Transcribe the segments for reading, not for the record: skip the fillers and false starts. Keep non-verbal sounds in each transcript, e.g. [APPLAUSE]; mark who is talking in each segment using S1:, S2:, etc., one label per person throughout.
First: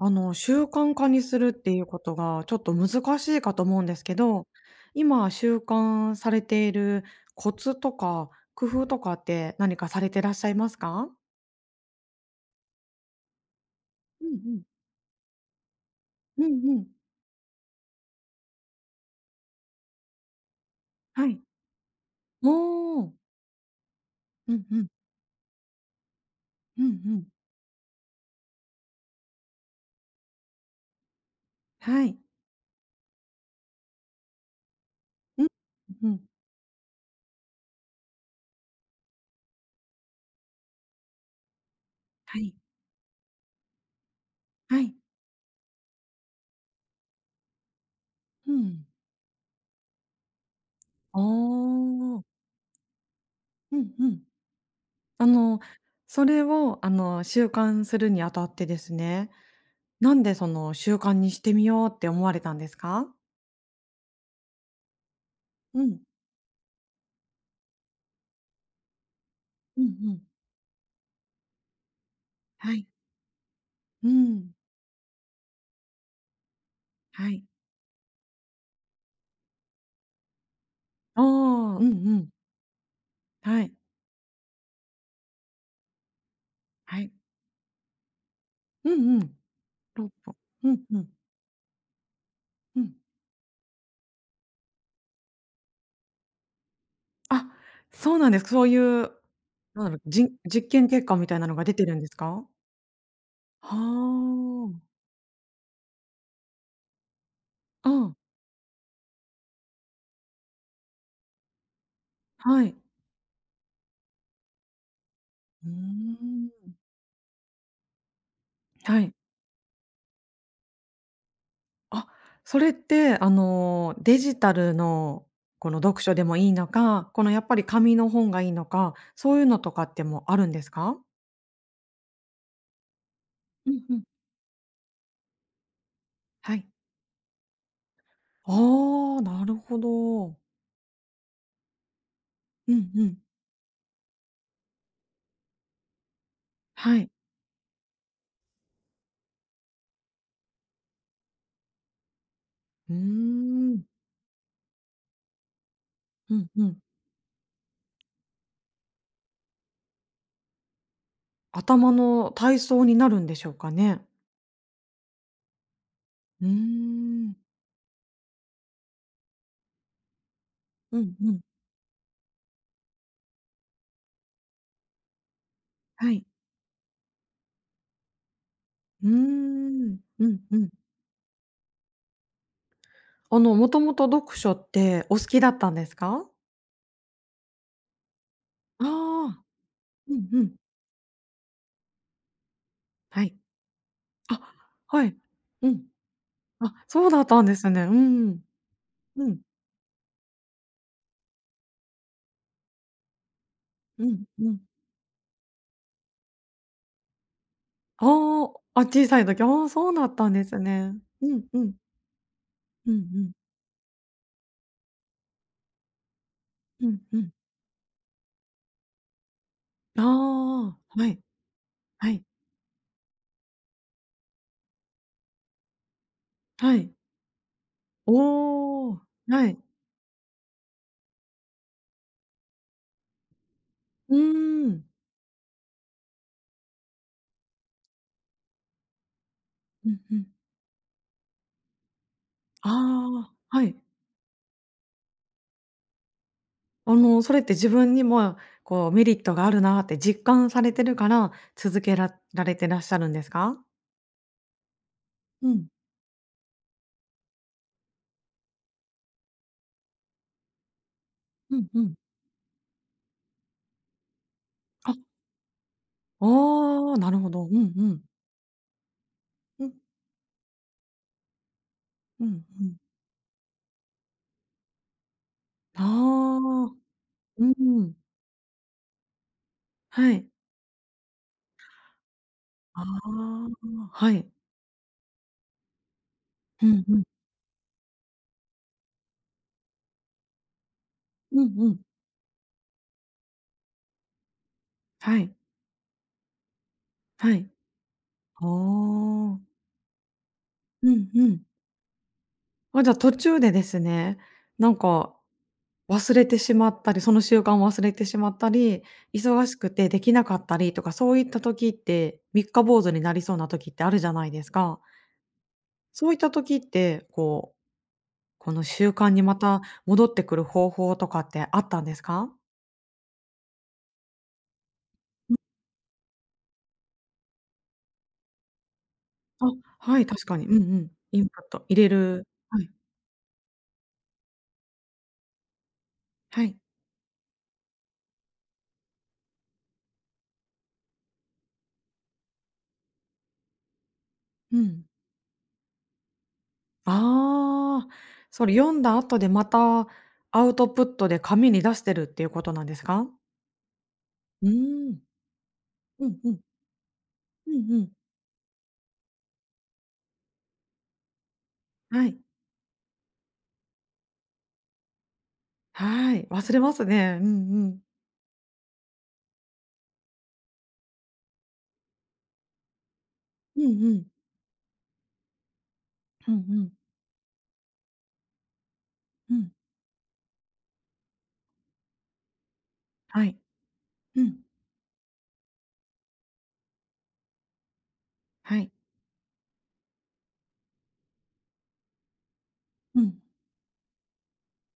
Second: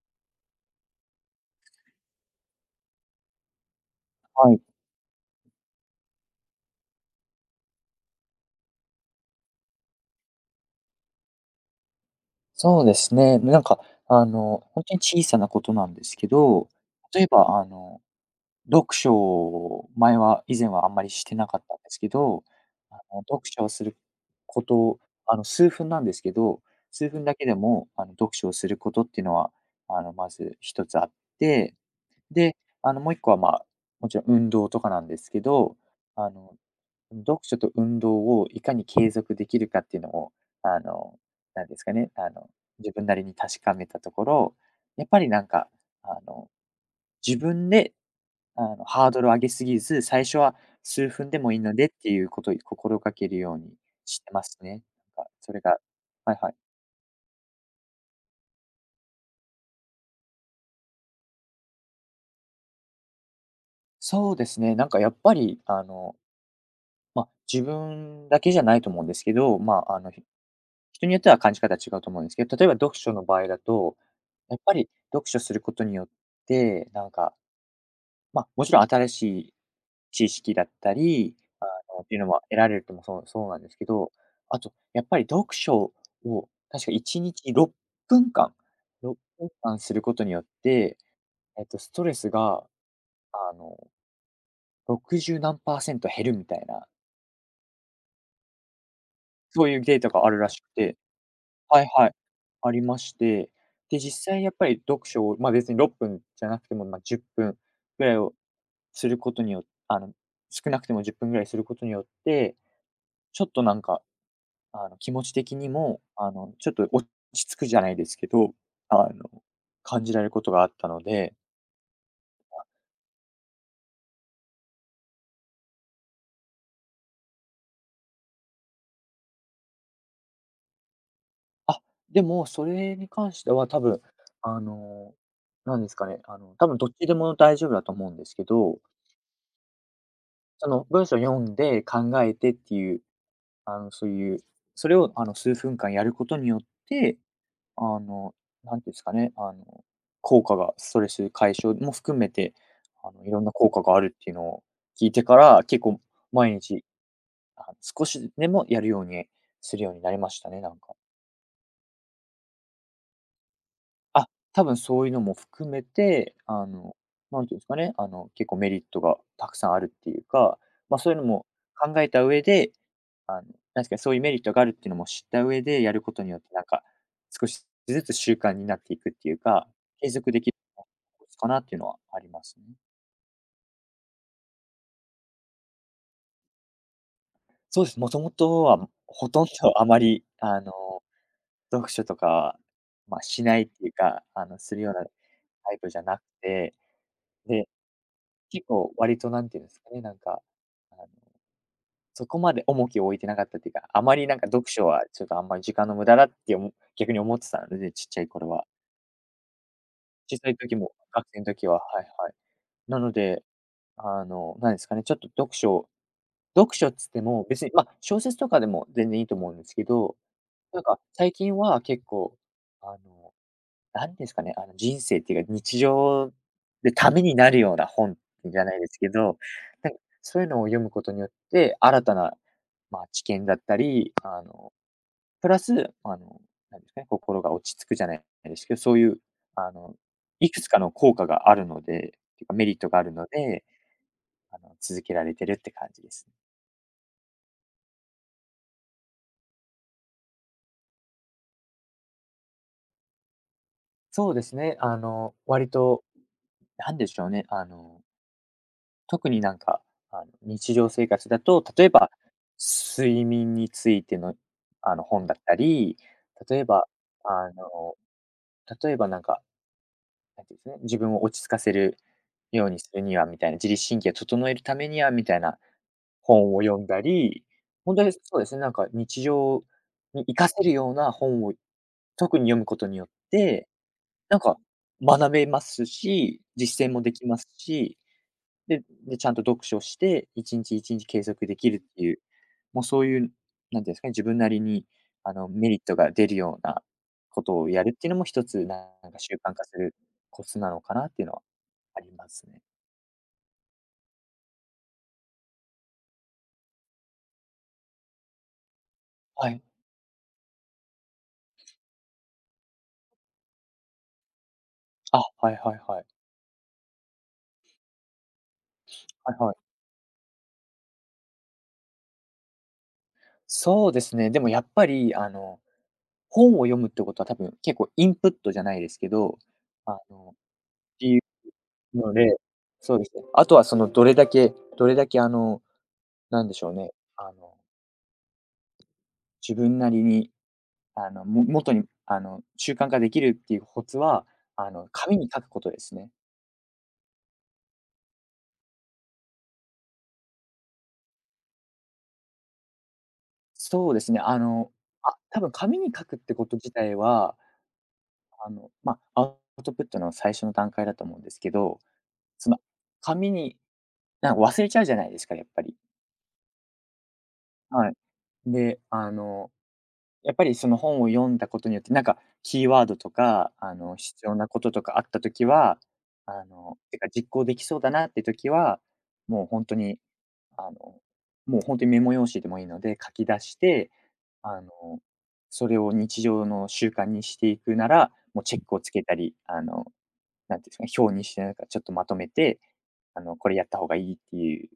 S1: 習慣化にするっていうことがちょっと難しいかと思うんですけど、
S2: はい、
S1: 今習慣されているコツとか工夫とかって何かされてらっしゃいますか？
S2: そうですね。なんか、
S1: うんうん。
S2: ほんとに小さなことなんですけ
S1: うん
S2: ど、
S1: うん。
S2: 例えば、読書を以前はあんまりし
S1: は
S2: て
S1: い。
S2: なかったんですけど、
S1: おお。
S2: 読書をする
S1: う
S2: こ
S1: ん
S2: と
S1: うん。
S2: を、数分なんですけど、
S1: うんう
S2: 数分
S1: ん。
S2: だけでも、読書をすることっていうのは、まず一つあって、
S1: はい。
S2: で、もう一個は、まあ、もちろん運動とかなんですけ
S1: うん。
S2: ど、
S1: うん。
S2: あの読書と運動をいかに継続できるかっていうのを、あの、なんですかね、
S1: はい。
S2: 自分なりに確かめたところ、
S1: はい。
S2: やっぱりなんか、あの、自分で、
S1: うん。
S2: ハードルを上げすぎず、最初は数
S1: ああ。う
S2: 分でもいいのでって
S1: んうんはいはいうんお
S2: いうことを心がけるように
S1: うんう
S2: し
S1: ん
S2: てますね。な
S1: あ
S2: んか、そ
S1: の、
S2: れが、
S1: そ
S2: はい
S1: れ
S2: はい。
S1: を、あの、習慣するにあたってですね、なんでその習慣にしてみようって思われたんですか？
S2: そうですね、なんかやっぱり、
S1: うん。
S2: まあ、自分だけじゃないと思うんですけど、ま
S1: うんう
S2: あ、
S1: ん。
S2: 人によっては感じ方違うと思うんですけど、例え
S1: は
S2: ば
S1: い。
S2: 読書の場合だと、
S1: うん。
S2: やっぱり読書することによって、なん
S1: は
S2: か、
S1: い。
S2: まあ、もちろん新しい知識だった
S1: ああ、
S2: り、
S1: うん
S2: って
S1: う
S2: いう
S1: ん。
S2: のは得られるともそうそうな
S1: は
S2: んで
S1: い。
S2: すけど、あと、やっぱり読書を確か
S1: はい。
S2: 1日6分間、
S1: う
S2: 6
S1: んうん。
S2: 分間する
S1: 6
S2: ことに
S1: 本。
S2: よっ
S1: うん
S2: て、
S1: うん。
S2: ストレスが、
S1: うん。
S2: あの、60何パーセント減るみたいな、
S1: あ、そうなんですか。そういう、
S2: そういう
S1: なんだろ
S2: デ
S1: う、
S2: ータがあるらしく
S1: 実験
S2: て、
S1: 結果みたいなのが出
S2: は
S1: て
S2: い
S1: るんで
S2: は
S1: す
S2: い。
S1: か？
S2: ありまして、
S1: は
S2: で、実際やっぱり
S1: あ。
S2: 読書を、ま、別に6分じゃなくても、ま、10分
S1: う
S2: ぐら
S1: ん。
S2: いをすることによあの、少なくても10分ぐらいすることによって、
S1: はい。
S2: ちょっとなんか、気持ち的
S1: う
S2: に
S1: ー
S2: も、ちょ
S1: ん。
S2: っと落ち着くじゃないですけど、
S1: は
S2: あ
S1: い。
S2: の、感じられることがあったので、
S1: あ、それって、デジタルのこの読書でもいいのか、このやっぱり紙の本がいいのか、そういうのとかってもあるんですか？
S2: あ、でもそれに関しては
S1: う
S2: 多
S1: んう
S2: 分、
S1: ん。
S2: あの、なんですかね、
S1: は
S2: 多
S1: い。
S2: 分どっちでも大丈夫だと思うんですけど、
S1: ああ、なるほど。
S2: その文章読んで考えてっ
S1: う
S2: て
S1: ん
S2: いう
S1: うん。
S2: そういう、それを数分間やることによっ
S1: はい。
S2: て、あの、なんていうんですかね、効果がストレス解消も含めて、
S1: うー
S2: いろんな効果
S1: ん。
S2: があるっていうのを聞いてから、結構
S1: うん
S2: 毎
S1: うん。
S2: 日、あ、少しでもやるようにするようになりましたね、なんか。
S1: 頭の体操になるんでしょうかね？
S2: あ、多分そういうのも含めて、
S1: うーん。
S2: なんていうんですかね、結構メリットがたくさんあるっていうか、
S1: う
S2: ま、そ
S1: ん
S2: ういうの
S1: うん。
S2: も考えた上で、あの、なんですかね、そういうメリットがあるっていうのも知った上でやる
S1: は
S2: こと
S1: い。
S2: によって、なんか、少しずつ習慣になってい
S1: うー
S2: くっていうか、
S1: ん。
S2: 継
S1: う
S2: 続
S1: ん
S2: でき
S1: う
S2: る
S1: ん。
S2: のかなっていうのはありますね。
S1: もともと読書ってお好きだったんですか？
S2: そうです、もともと
S1: あ
S2: はほと
S1: あ。
S2: んどあま
S1: う
S2: り、
S1: んうん。
S2: 読書とか、まあ、
S1: はい。
S2: しないっていうか、
S1: あ、
S2: するよう
S1: は
S2: な
S1: い。う
S2: タイ
S1: ん。
S2: プじゃなく
S1: あ、
S2: て、
S1: そうだったんで
S2: で
S1: すね。うん。
S2: 結構割
S1: う
S2: と
S1: ん。
S2: なんていうんですかね、なんか、あの、そこまで重きを置いてなかったっていうか、あ
S1: う
S2: ま
S1: ん
S2: りなんか
S1: うん。
S2: 読書はちょっとあんまり時間の無駄だって逆に思ってたので、ち
S1: あ
S2: っちゃい頃は。
S1: あ、あ、小さい時、ああ、そうだったん
S2: 小
S1: で
S2: さい
S1: す
S2: 時
S1: ね。
S2: も、学
S1: う
S2: 生
S1: ん
S2: の
S1: う
S2: 時
S1: ん。
S2: は、はいはい。
S1: うんう
S2: なの
S1: ん。
S2: で、なんですかね、ちょっと読書読
S1: う
S2: 書っ
S1: ん
S2: つっ
S1: う
S2: て
S1: ん。
S2: も別に、ま、小説とかでも全然いいと思うんですけ
S1: あ
S2: ど、
S1: あ、
S2: なんか
S1: はい、
S2: 最近は結
S1: はい、
S2: 構、あのなんですかね、人生っていうか、日常
S1: はい。
S2: でためになるような本じゃないで
S1: お
S2: す
S1: お、
S2: けど、
S1: はい。
S2: なんかそういうのを読むことによって、新たな、まあ、知見だったり、
S1: うーん。
S2: プラス、あの、なんですかね、心が落ち着くじゃないですけど、そういう、あ
S1: う
S2: の、
S1: んうん。
S2: いくつかの効果があるので、っていうかメ
S1: あ
S2: リットがあるの
S1: あ、は
S2: で、
S1: い。
S2: 続けられてるって感じです。
S1: それって自分にも、こう、メリットがあるなって実感されてるから、続けられてらっしゃるんですか？
S2: そうですね、
S1: うん。
S2: 割と、なんでしょうね、特になんか、日常生活だ
S1: う
S2: と、
S1: んう
S2: 例え
S1: ん。
S2: ば、睡眠についての、
S1: あ、
S2: 本だったり、例えば、
S1: ああ、なるほど。う
S2: あ
S1: んう
S2: の、
S1: ん。
S2: なんか、
S1: うん、
S2: なんていうんですね、自分を落ち着かせる
S1: うんう
S2: よう
S1: ん。
S2: にするにはみたいな、自律神経を整えるためにはみたいな
S1: あ
S2: 本を
S1: あ、
S2: 読んだり、
S1: うんうん。
S2: 本当にそうですね、なんか日常
S1: は
S2: に
S1: い。
S2: 活かせるような本を特に読むこ
S1: あ
S2: とによって、
S1: あ、はい。
S2: なんか学べますし、
S1: うん
S2: 実践
S1: うん。
S2: もできますし、で、ちゃんと読書して、1日1日継
S1: う
S2: 続
S1: ん
S2: で
S1: う
S2: きる
S1: ん。
S2: っていう、もうそういう、なんていうんですかね、自分なりに、
S1: はい、
S2: メリットが出るような
S1: は
S2: こ
S1: い。
S2: とをやるっていうのも
S1: あ
S2: 一つ、なんか習
S1: あ。
S2: 慣化するコツなの
S1: う
S2: かな
S1: ん
S2: っ
S1: う
S2: ていうの
S1: ん。
S2: はありますね。
S1: あ、じゃあ途中でですね、なんか忘れてしまったり、その習慣を忘れてしまったり、忙
S2: は
S1: し
S2: い。
S1: くてできなかったりとか、そういった時って、三日坊主になりそうな時ってあるじゃないですか。
S2: あ、はいはいはい。
S1: そういった時って、こう、この習慣にま
S2: はいは
S1: た
S2: い。
S1: 戻ってくる方法とかってあったんですか？
S2: そうですね、でもやっぱり、本を読むってことは多分結構インプットじゃないですけど、
S1: あ、は
S2: あ
S1: い、確
S2: の、
S1: かに。う
S2: っ
S1: んうん。
S2: てい
S1: イ
S2: う
S1: ンプット入れ
S2: の
S1: る
S2: で
S1: はい、
S2: そうですね。あとはそのどれだけどれだけあの、
S1: は
S2: なんで
S1: い。
S2: しょうね、あの自分なりに、元に、習慣化できるっていうコツは、
S1: うん。
S2: 紙に書くことですね。
S1: ああ、それ読んだ後でまたアウトプットで紙に出してるっていうことなんですか？
S2: そうですね、
S1: うーん。
S2: あ、多分紙に書
S1: う
S2: く
S1: ん
S2: っ
S1: う
S2: て
S1: ん。
S2: こと自体は、
S1: うんうん。
S2: まあ、アウトプットの最初の段階だと思うんですけど、
S1: はい。
S2: その、紙になんか忘れちゃうじゃないですか、やっぱり。
S1: はい。忘れますね。うんうん。
S2: はい。で、やっぱりその本を読んだことによって、なんかキーワードとか、
S1: うんうん。
S2: 必要なこととかあったときは、
S1: うんうん。
S2: てか実行できそうだなって時は、
S1: う
S2: もう
S1: ん。
S2: 本当とに、あの、もう本当にメモ用紙でもいいので書
S1: は
S2: き
S1: い。
S2: 出して、
S1: うん。
S2: あの、それを日常の習慣にしていくなら、もうチ
S1: は
S2: ェッ
S1: い。
S2: クをつけたり、なんていうんですかね、表にしてなんかちょっとまとめて、
S1: うん。
S2: これやった方がいいっていう、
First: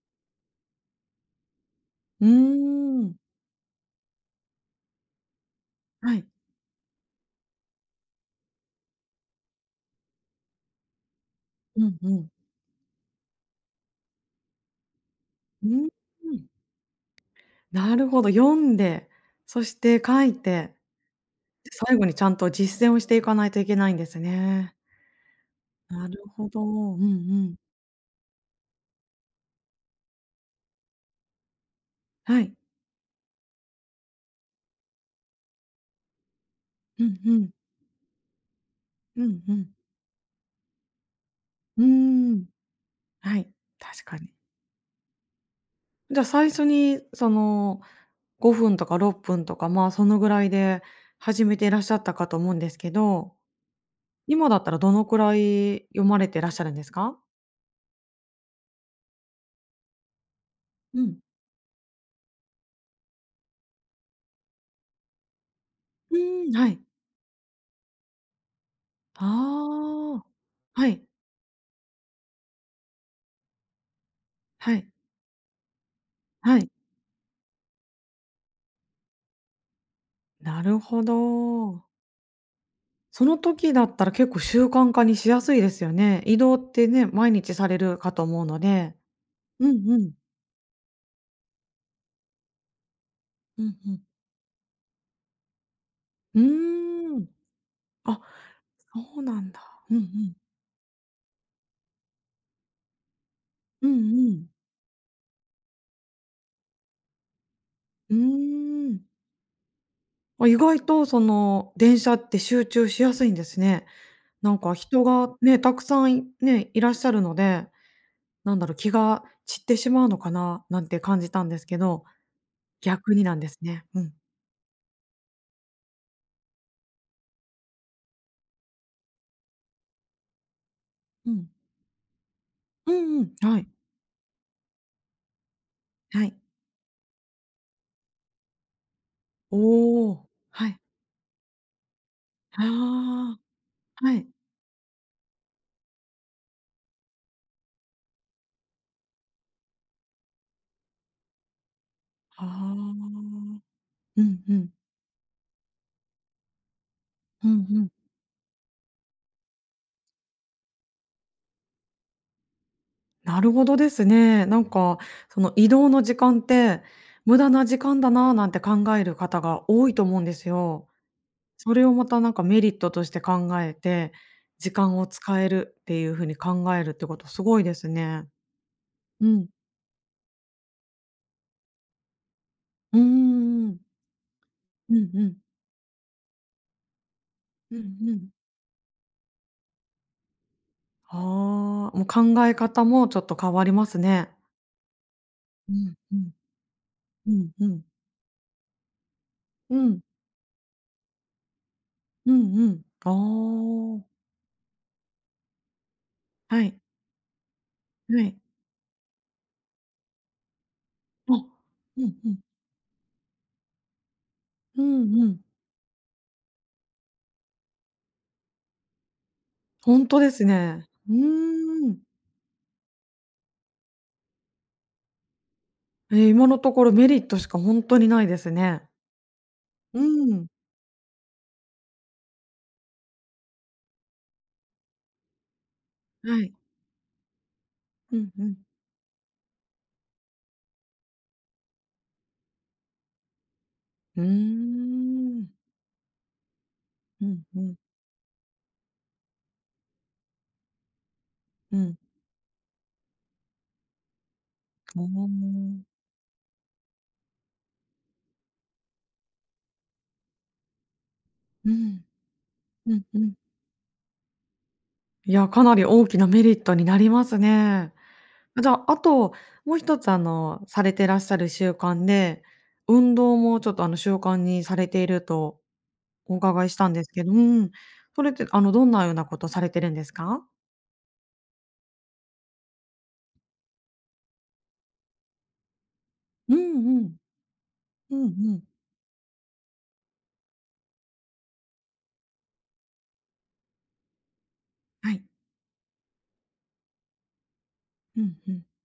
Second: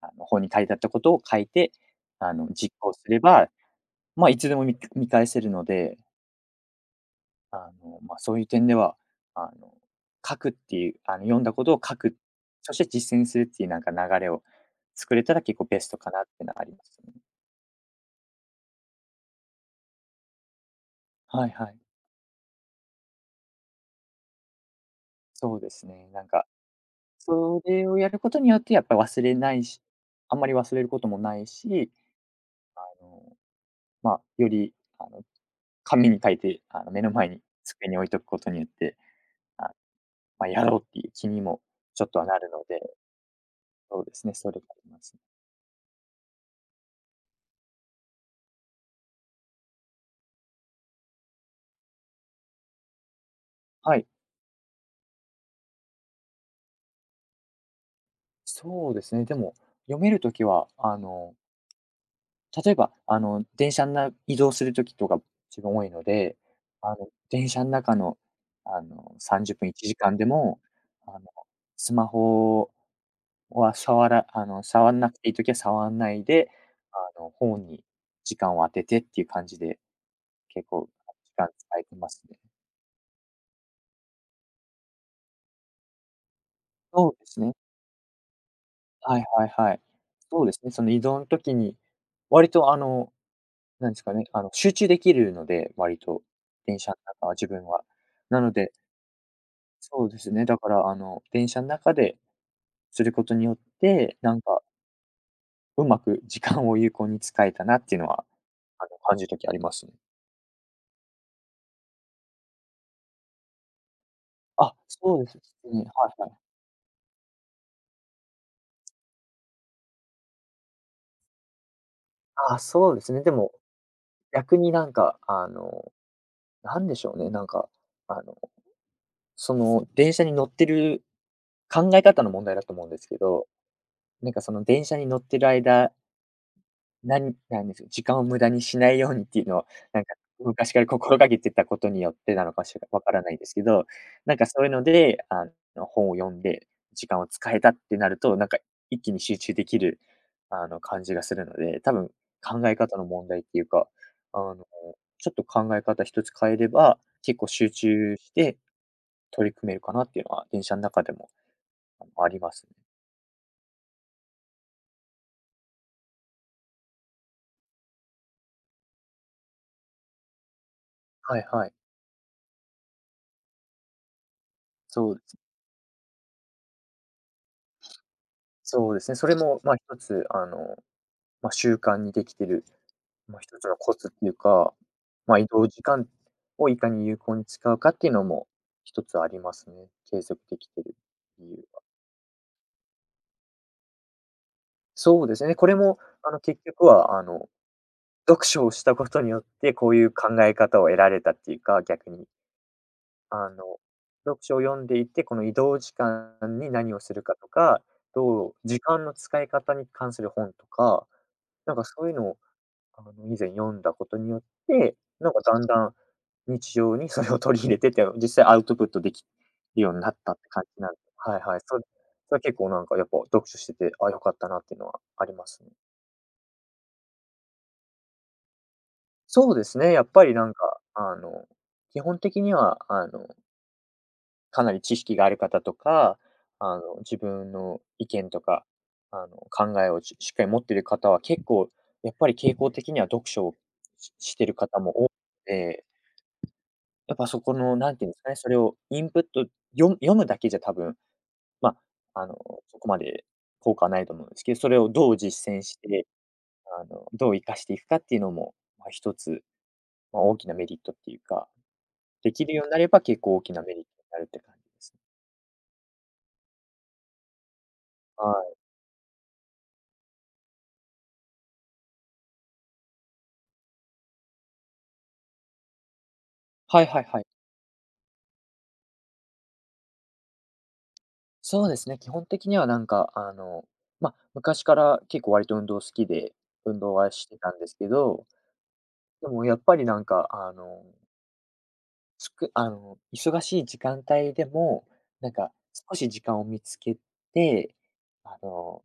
S2: 本に書いてあったことを書いて、
S1: うー
S2: 実行す
S1: ん。
S2: れば、まあ、いつでも見返せるので、
S1: はい。
S2: まあ、そういう点では、あの、書くっていう、読んだこと
S1: う
S2: を書
S1: んう
S2: く、
S1: ん。
S2: そして実践するっていうなんか流れを作れたら結構
S1: う
S2: ベ
S1: ーん。
S2: ストかなってのはありますね。
S1: なるほど、読んで、そして書いて、
S2: はいは
S1: で、
S2: い。
S1: 最後にちゃんと実践をしていかないといけないんですね。
S2: そうです
S1: な
S2: ね。
S1: る
S2: なんか、
S1: ほど。うんうん。
S2: それをやることによってやっぱり忘れないし、あんまり忘れることもないし、
S1: はい。
S2: あの、まあ、より、紙に書いて、目
S1: う
S2: の
S1: ん
S2: 前
S1: う
S2: に
S1: ん。
S2: 机に置いとくことによって、
S1: うんうん。
S2: あ、まあ、やろうっていう気にも
S1: うー
S2: ちょっとはな
S1: ん。
S2: るので、
S1: はい、
S2: そ
S1: 確
S2: うで
S1: か
S2: す
S1: に。
S2: ね、それがありますね。
S1: じゃ、あ最初にその5分とか6分とか、まあ、そのぐらいで始めていらっしゃったかと思うんですけど、
S2: はい。
S1: 今だったらどのくらい読まれてらっしゃるんですか？
S2: そうですね、でも、読めるときは、
S1: うん。
S2: 例えば、電車な移動するときとか自分多いの
S1: う
S2: で、
S1: ーん、はい。
S2: 電車の中の、30分、1時間
S1: ああ。
S2: でも、
S1: はい、
S2: あの、スマホは触らあの、
S1: はい、
S2: 触んなくていい時は触んないで、
S1: はい。
S2: 本に時間を当ててっていう感じで、
S1: な
S2: 結
S1: る
S2: 構
S1: ほ
S2: 時間使え
S1: ど。
S2: てますね。
S1: その時だったら結構習慣化にしやすいですよね。移動ってね、
S2: そうで
S1: 毎
S2: す
S1: 日
S2: ね。
S1: されるかと思うので。
S2: はいはい
S1: う
S2: はい。
S1: んうん。
S2: そうですね、その移動の時に、割と
S1: うんう
S2: なんで
S1: ん。
S2: すかね、集中できるので、割と、
S1: う
S2: 電車の
S1: ーん。
S2: 中は自分は。
S1: あ、
S2: なので、
S1: そうなんだ。うんう
S2: そうです
S1: ん。
S2: ね、だから電車の中ですることによっ
S1: うんう
S2: て、
S1: ん。
S2: うまく時間を有効に使えたなっていうの
S1: うー
S2: は、
S1: ん。
S2: 感じるときありますね。
S1: あ、意外とその、電車って集中しやすいんですね。なんか
S2: あ、
S1: 人
S2: そうで
S1: が
S2: す
S1: ね、た
S2: ね、
S1: くさ
S2: は
S1: ん
S2: い
S1: い
S2: はい。
S1: ね、いらっしゃるので、なんだろう、気が散ってしまうのかななんて感じたんですけど、
S2: あ、そうです
S1: 逆
S2: ね、
S1: に
S2: で
S1: なんで
S2: も、
S1: すね。うん。
S2: 逆になんでしょうね、あの、電車に乗ってる
S1: うん。
S2: 考え方の問題だと思うん
S1: う
S2: ですけ
S1: んうん。
S2: ど、
S1: はい。
S2: その電車に乗ってる間
S1: はい。
S2: なんなんですよ、時間を無駄にしないようにっていうのを、なん
S1: お
S2: か
S1: お。は
S2: 昔
S1: い。
S2: から心がけてたことによってなの
S1: あ
S2: かしらわからないですけど、
S1: あ、はい。
S2: なんかそういうので、本を読んで時間を使えたってなると、なんか一気に集中できる、感じがするので、多分考え方の
S1: あ
S2: 問題って
S1: あ。
S2: いうか、
S1: う
S2: あ
S1: んう
S2: の、
S1: ん。
S2: ちょっと考え方一つ変えれば、結
S1: う
S2: 構
S1: んう
S2: 集
S1: ん。
S2: 中して取り組めるかなっていうのは、電車の中でも、ありますね。
S1: なるほどですね。なんか、その移動の時間って、無駄な時間だなぁなんて考える方が多いと思うんですよ。
S2: はいは
S1: そ
S2: い。
S1: れをまたなんかメリットとして考えて、時間
S2: そ
S1: を
S2: う
S1: 使えるっていう風に考えるってことすごいですね。
S2: そうですね。
S1: う
S2: それ
S1: ん。
S2: も、ま、一つ、まあ、習慣にできてる、
S1: うー
S2: まあ、一つの
S1: ん。
S2: コツっていうか、
S1: うんう
S2: ま
S1: ん。
S2: あ、移動時間をいかに有効に使
S1: う
S2: うかっ
S1: ん
S2: てい
S1: う
S2: うの
S1: ん。
S2: も一つありますね。継続できてる
S1: あ
S2: 理由は。
S1: あ、もう考え方もちょっと変わりますね。
S2: そうですね、こ
S1: う
S2: れ
S1: ん
S2: も
S1: うん。
S2: 結局は
S1: うんうん。
S2: 読書をしたことによって、
S1: う
S2: こう
S1: ん。
S2: いう考え方を得られたっていうか、逆に。
S1: うんうん。
S2: あの、
S1: ああ。
S2: 読書を読んでいて、この移動時間
S1: は
S2: に
S1: い。
S2: 何をするかとか、
S1: はい。
S2: どう時間の使い方に関する本とか、
S1: あ、
S2: なんか
S1: う
S2: そういう
S1: んう
S2: の
S1: ん。
S2: 以前読んだことによっ
S1: う
S2: て、
S1: んう
S2: なんか
S1: ん。
S2: だんだん日常にそれを取り入れてって、実際アウトプットできるよう
S1: ほ
S2: に
S1: ん
S2: なっ
S1: とで
S2: たっ
S1: す
S2: て感じ
S1: ね。
S2: なんで
S1: う
S2: はいはい。
S1: ーん。
S2: それは結構なんかやっぱ読書してて、あ、良かったなっていうのはありますね。
S1: え、今のところメリットしかほんとにないですね。
S2: そうですね、
S1: う
S2: やっぱりな
S1: ん。
S2: んか、基本的には、かなり知識がある方とか、
S1: はい。
S2: あの、自分の意
S1: うん
S2: 見と
S1: うん。
S2: か、考えをしっかり持っている方は結構やっぱり傾向的には読書を
S1: うー
S2: してる方も多く
S1: ん。
S2: て、やっ
S1: う
S2: ぱそ
S1: ん
S2: こ
S1: うん。
S2: の、何て言うんですかね、それをインプット、読むだけじゃ多分、ま
S1: うん。
S2: あ、そこまで効果はないと思うんですけど、それを
S1: ああ。う
S2: どう実践し
S1: ん。
S2: て、どう活かしていくかっていうのも、まあ、一つ、まあ、大きなメリットっていうか、できるようになれ
S1: う
S2: ば
S1: んう
S2: 結
S1: ん。
S2: 構大きなメリットになるって感じですね。
S1: いや、かなり大きなメリットになりますね。
S2: はい。
S1: じゃあ、あと、もう一つ、されてらっしゃる習慣で、運動もちょっと、習慣にされているとお伺いし
S2: はい
S1: たん
S2: は
S1: で
S2: い
S1: す
S2: は
S1: け
S2: い。
S1: どうん。それって、どんなようなことされてるんですか？
S2: そうですね、基本的にはなんか、まあ、昔から結構割と運動好きで、
S1: う
S2: 運動
S1: んう
S2: は
S1: ん。
S2: してたんですけ
S1: うん
S2: ど、
S1: うん。
S2: でもやっぱりなんか、あのつくあの、忙しい時間帯でも、
S1: はい。
S2: なんか少し時間を見つけて、
S1: う
S2: あ
S1: んうん。
S2: の、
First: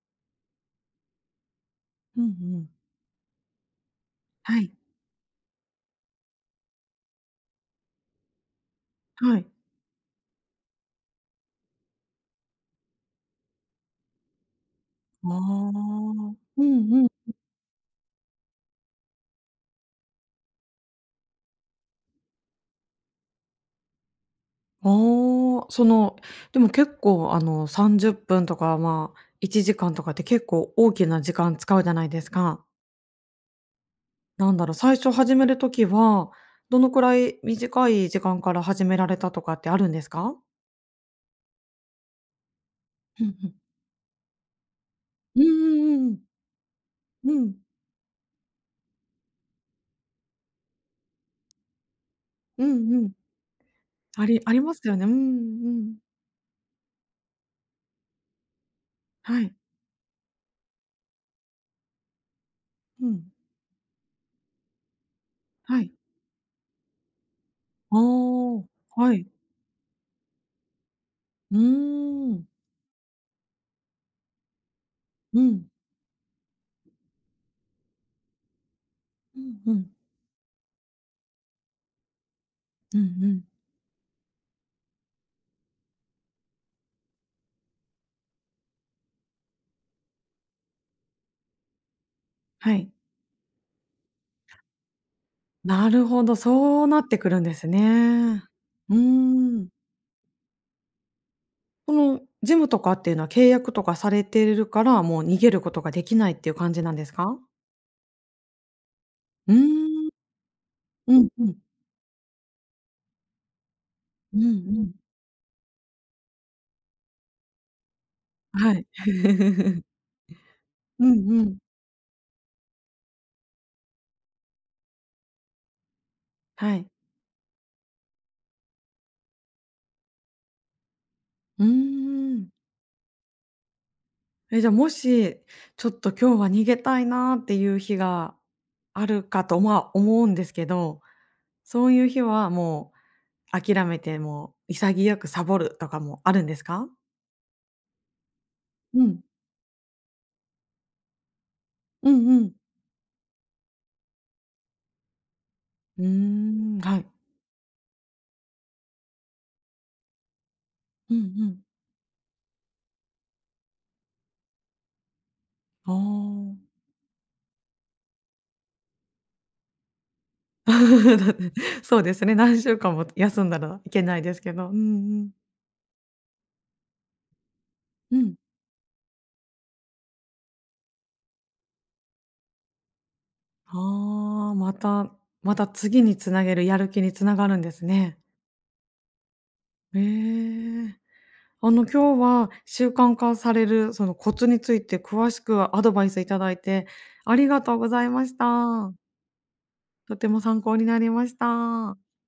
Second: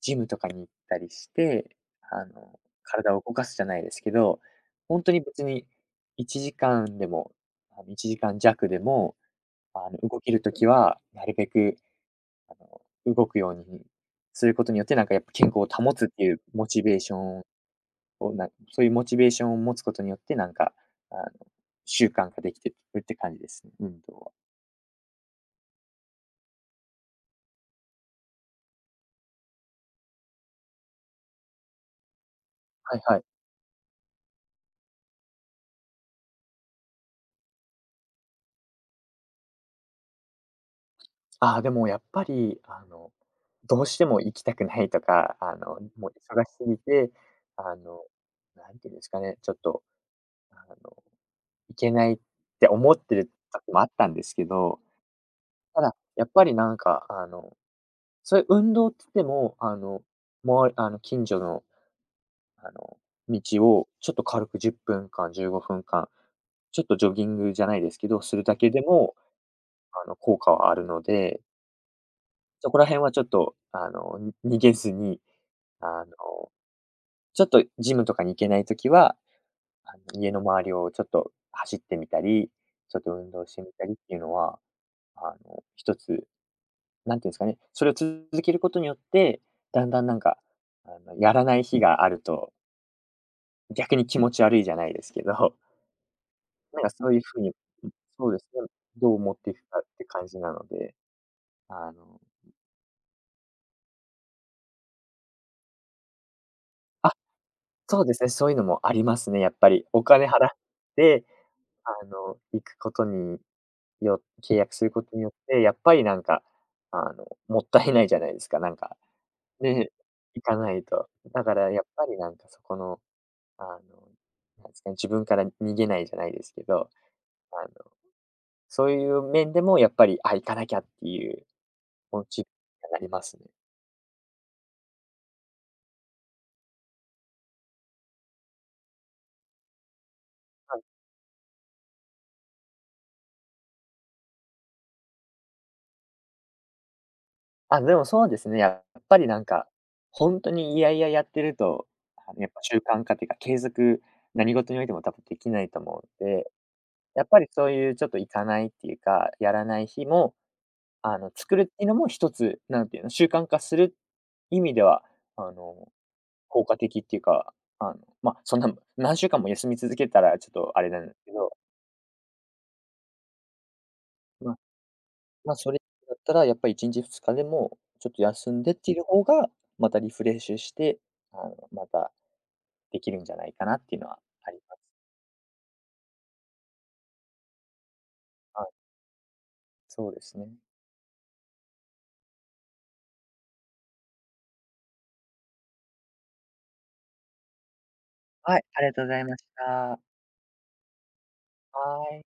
S2: ジムとかに行ったりして、
S1: うんうん。
S2: 体を動かすじゃないですけど、
S1: はい。
S2: ほんとに別に1時間でも、1時間弱でも、
S1: はい。
S2: 動ける時はなるべく動くようにすることによって、なんかやっ
S1: あ
S2: ぱ健康を保つってい
S1: あ。
S2: う
S1: う
S2: モチ
S1: ん
S2: ベー
S1: うん
S2: ションを、そういうモチベーションを持つことによって、あの、習慣化できてるって感じですね、運動は。
S1: ああ、その、でも結構あの30分とか、まあ、1時間とかって結構大きな時間使うじゃないですか。
S2: はいはい。
S1: なんだろう、最初始めるときは、どのくらい短い時間から始められたとかってあるんですか？
S2: ああ、でもやっぱり、
S1: うんうん。
S2: どうしても行きたくないとか、
S1: うんうん
S2: も
S1: う
S2: う
S1: ん。
S2: 忙しすぎて、
S1: うん。
S2: あの、なんていうんですかね、ちょっと、あの、行けないっ
S1: う
S2: て思
S1: ん
S2: っ
S1: うん。
S2: てる時もあったんで
S1: あ
S2: す
S1: り
S2: け
S1: ありま
S2: ど、
S1: すよね。うんう
S2: ただ、
S1: ん。
S2: やっぱりなんか、そういう運動って言って
S1: はい。
S2: も、あの、まわあの、近所の、あの、
S1: うん。
S2: 道をちょっと軽く10分間、15
S1: は
S2: 分
S1: い。
S2: 間、ちょっとジョギングじゃないです
S1: あ
S2: けど、する
S1: あ、
S2: だけで
S1: は
S2: も、
S1: い。
S2: 効果はあるので、
S1: うーん。
S2: そこら辺はちょっと、逃げずに、
S1: うん。
S2: あの、ちょっとジムとかに行けないときは、
S1: うんうん。
S2: 家の周りをちょっと走ってみたり、ち
S1: う
S2: ょ
S1: ん
S2: っと
S1: う
S2: 運
S1: ん。
S2: 動してみたりっていうのは、一つ、なんていうんですかね、それを続けることによって、だんだんなんか、やらない日があると、
S1: はい。
S2: 逆に気持ち悪いじゃないですけど、[LAUGHS]
S1: なるほど、
S2: な
S1: そ
S2: ん
S1: う
S2: か
S1: なっ
S2: そう
S1: て
S2: いう
S1: く
S2: ふ
S1: る
S2: う
S1: ん
S2: に
S1: です
S2: うん、そうで
S1: ね。
S2: すね、
S1: う
S2: どう思ってい
S1: ー
S2: く
S1: ん。
S2: かって感じなので、あ
S1: そ
S2: の
S1: のジムとかっていうのは契約とかされてるから、もう逃げることができないっていう感じなんです
S2: あ、
S1: か？
S2: そうですね、そういうのもありますね、や
S1: う
S2: っ
S1: ー
S2: ぱり。お
S1: ん。
S2: 金払っ
S1: う
S2: て
S1: んうん。
S2: あの、行くことによ
S1: うんう
S2: 契約す
S1: ん。
S2: ることによって、やっぱりなんか、もったいないじゃないですか、な
S1: は
S2: ん
S1: い。
S2: か、
S1: [LAUGHS]
S2: ね、行かない
S1: う
S2: と。
S1: んう
S2: だか
S1: ん。
S2: らやっぱりなんかそこの、あの、なんですかね、自分から逃げないじゃないですけ
S1: は
S2: ど、
S1: い。
S2: あの、そういう面でもやっぱり、あ、行かなきゃっていう
S1: うー
S2: モチベ
S1: ん。
S2: になりますね。
S1: え、じゃあ、もし、ちょっと今日は逃げたいなーっていう日があるかと、まあ、思うんですけ
S2: はい。
S1: ど、そういう日はもう諦めて、もう潔くサボるとかもあるんですか？
S2: あ、でもそうですね、や
S1: う
S2: っぱ
S1: ん。
S2: りなんか、ほんとに嫌々やってると、
S1: うんう
S2: やっ
S1: ん。
S2: ぱ習慣化っていうか、継続、何事においても多分できないと
S1: う
S2: 思
S1: ー
S2: うので、
S1: ん、はい。
S2: やっぱりそういうちょっと行かないっていうか、やらない日も、
S1: うんう
S2: 作
S1: ん。
S2: るっていうのも一つ、なんていうの、習慣化する意味では、あの、
S1: あ
S2: 効
S1: あ。
S2: 果的っていうか、あの、まあ、そんな何週間も休み続けたらちょっとあれなんです
S1: [LAUGHS] だ
S2: け
S1: って
S2: ど、
S1: そうですね、何週間も休んだらいけないです
S2: ま
S1: け
S2: あ
S1: ど。うんうん。
S2: まあ、それだったらやっぱり1日2日でもちょっ
S1: う
S2: と
S1: ん。
S2: 休んでっていう方が、またリフレッシュして、またできるんじゃないかなっていうのは
S1: あ
S2: あ
S1: あ、
S2: り
S1: ま
S2: ます。
S1: たまた次につなげるやる気につながるんですね。
S2: はい、
S1: え
S2: そうですね。
S1: え。今日は習慣化されるそのコツについて詳しくアドバイスいただいてありがとうございまし
S2: はい、あり
S1: た。
S2: がとうございました。
S1: とても参考になりました。
S2: はい、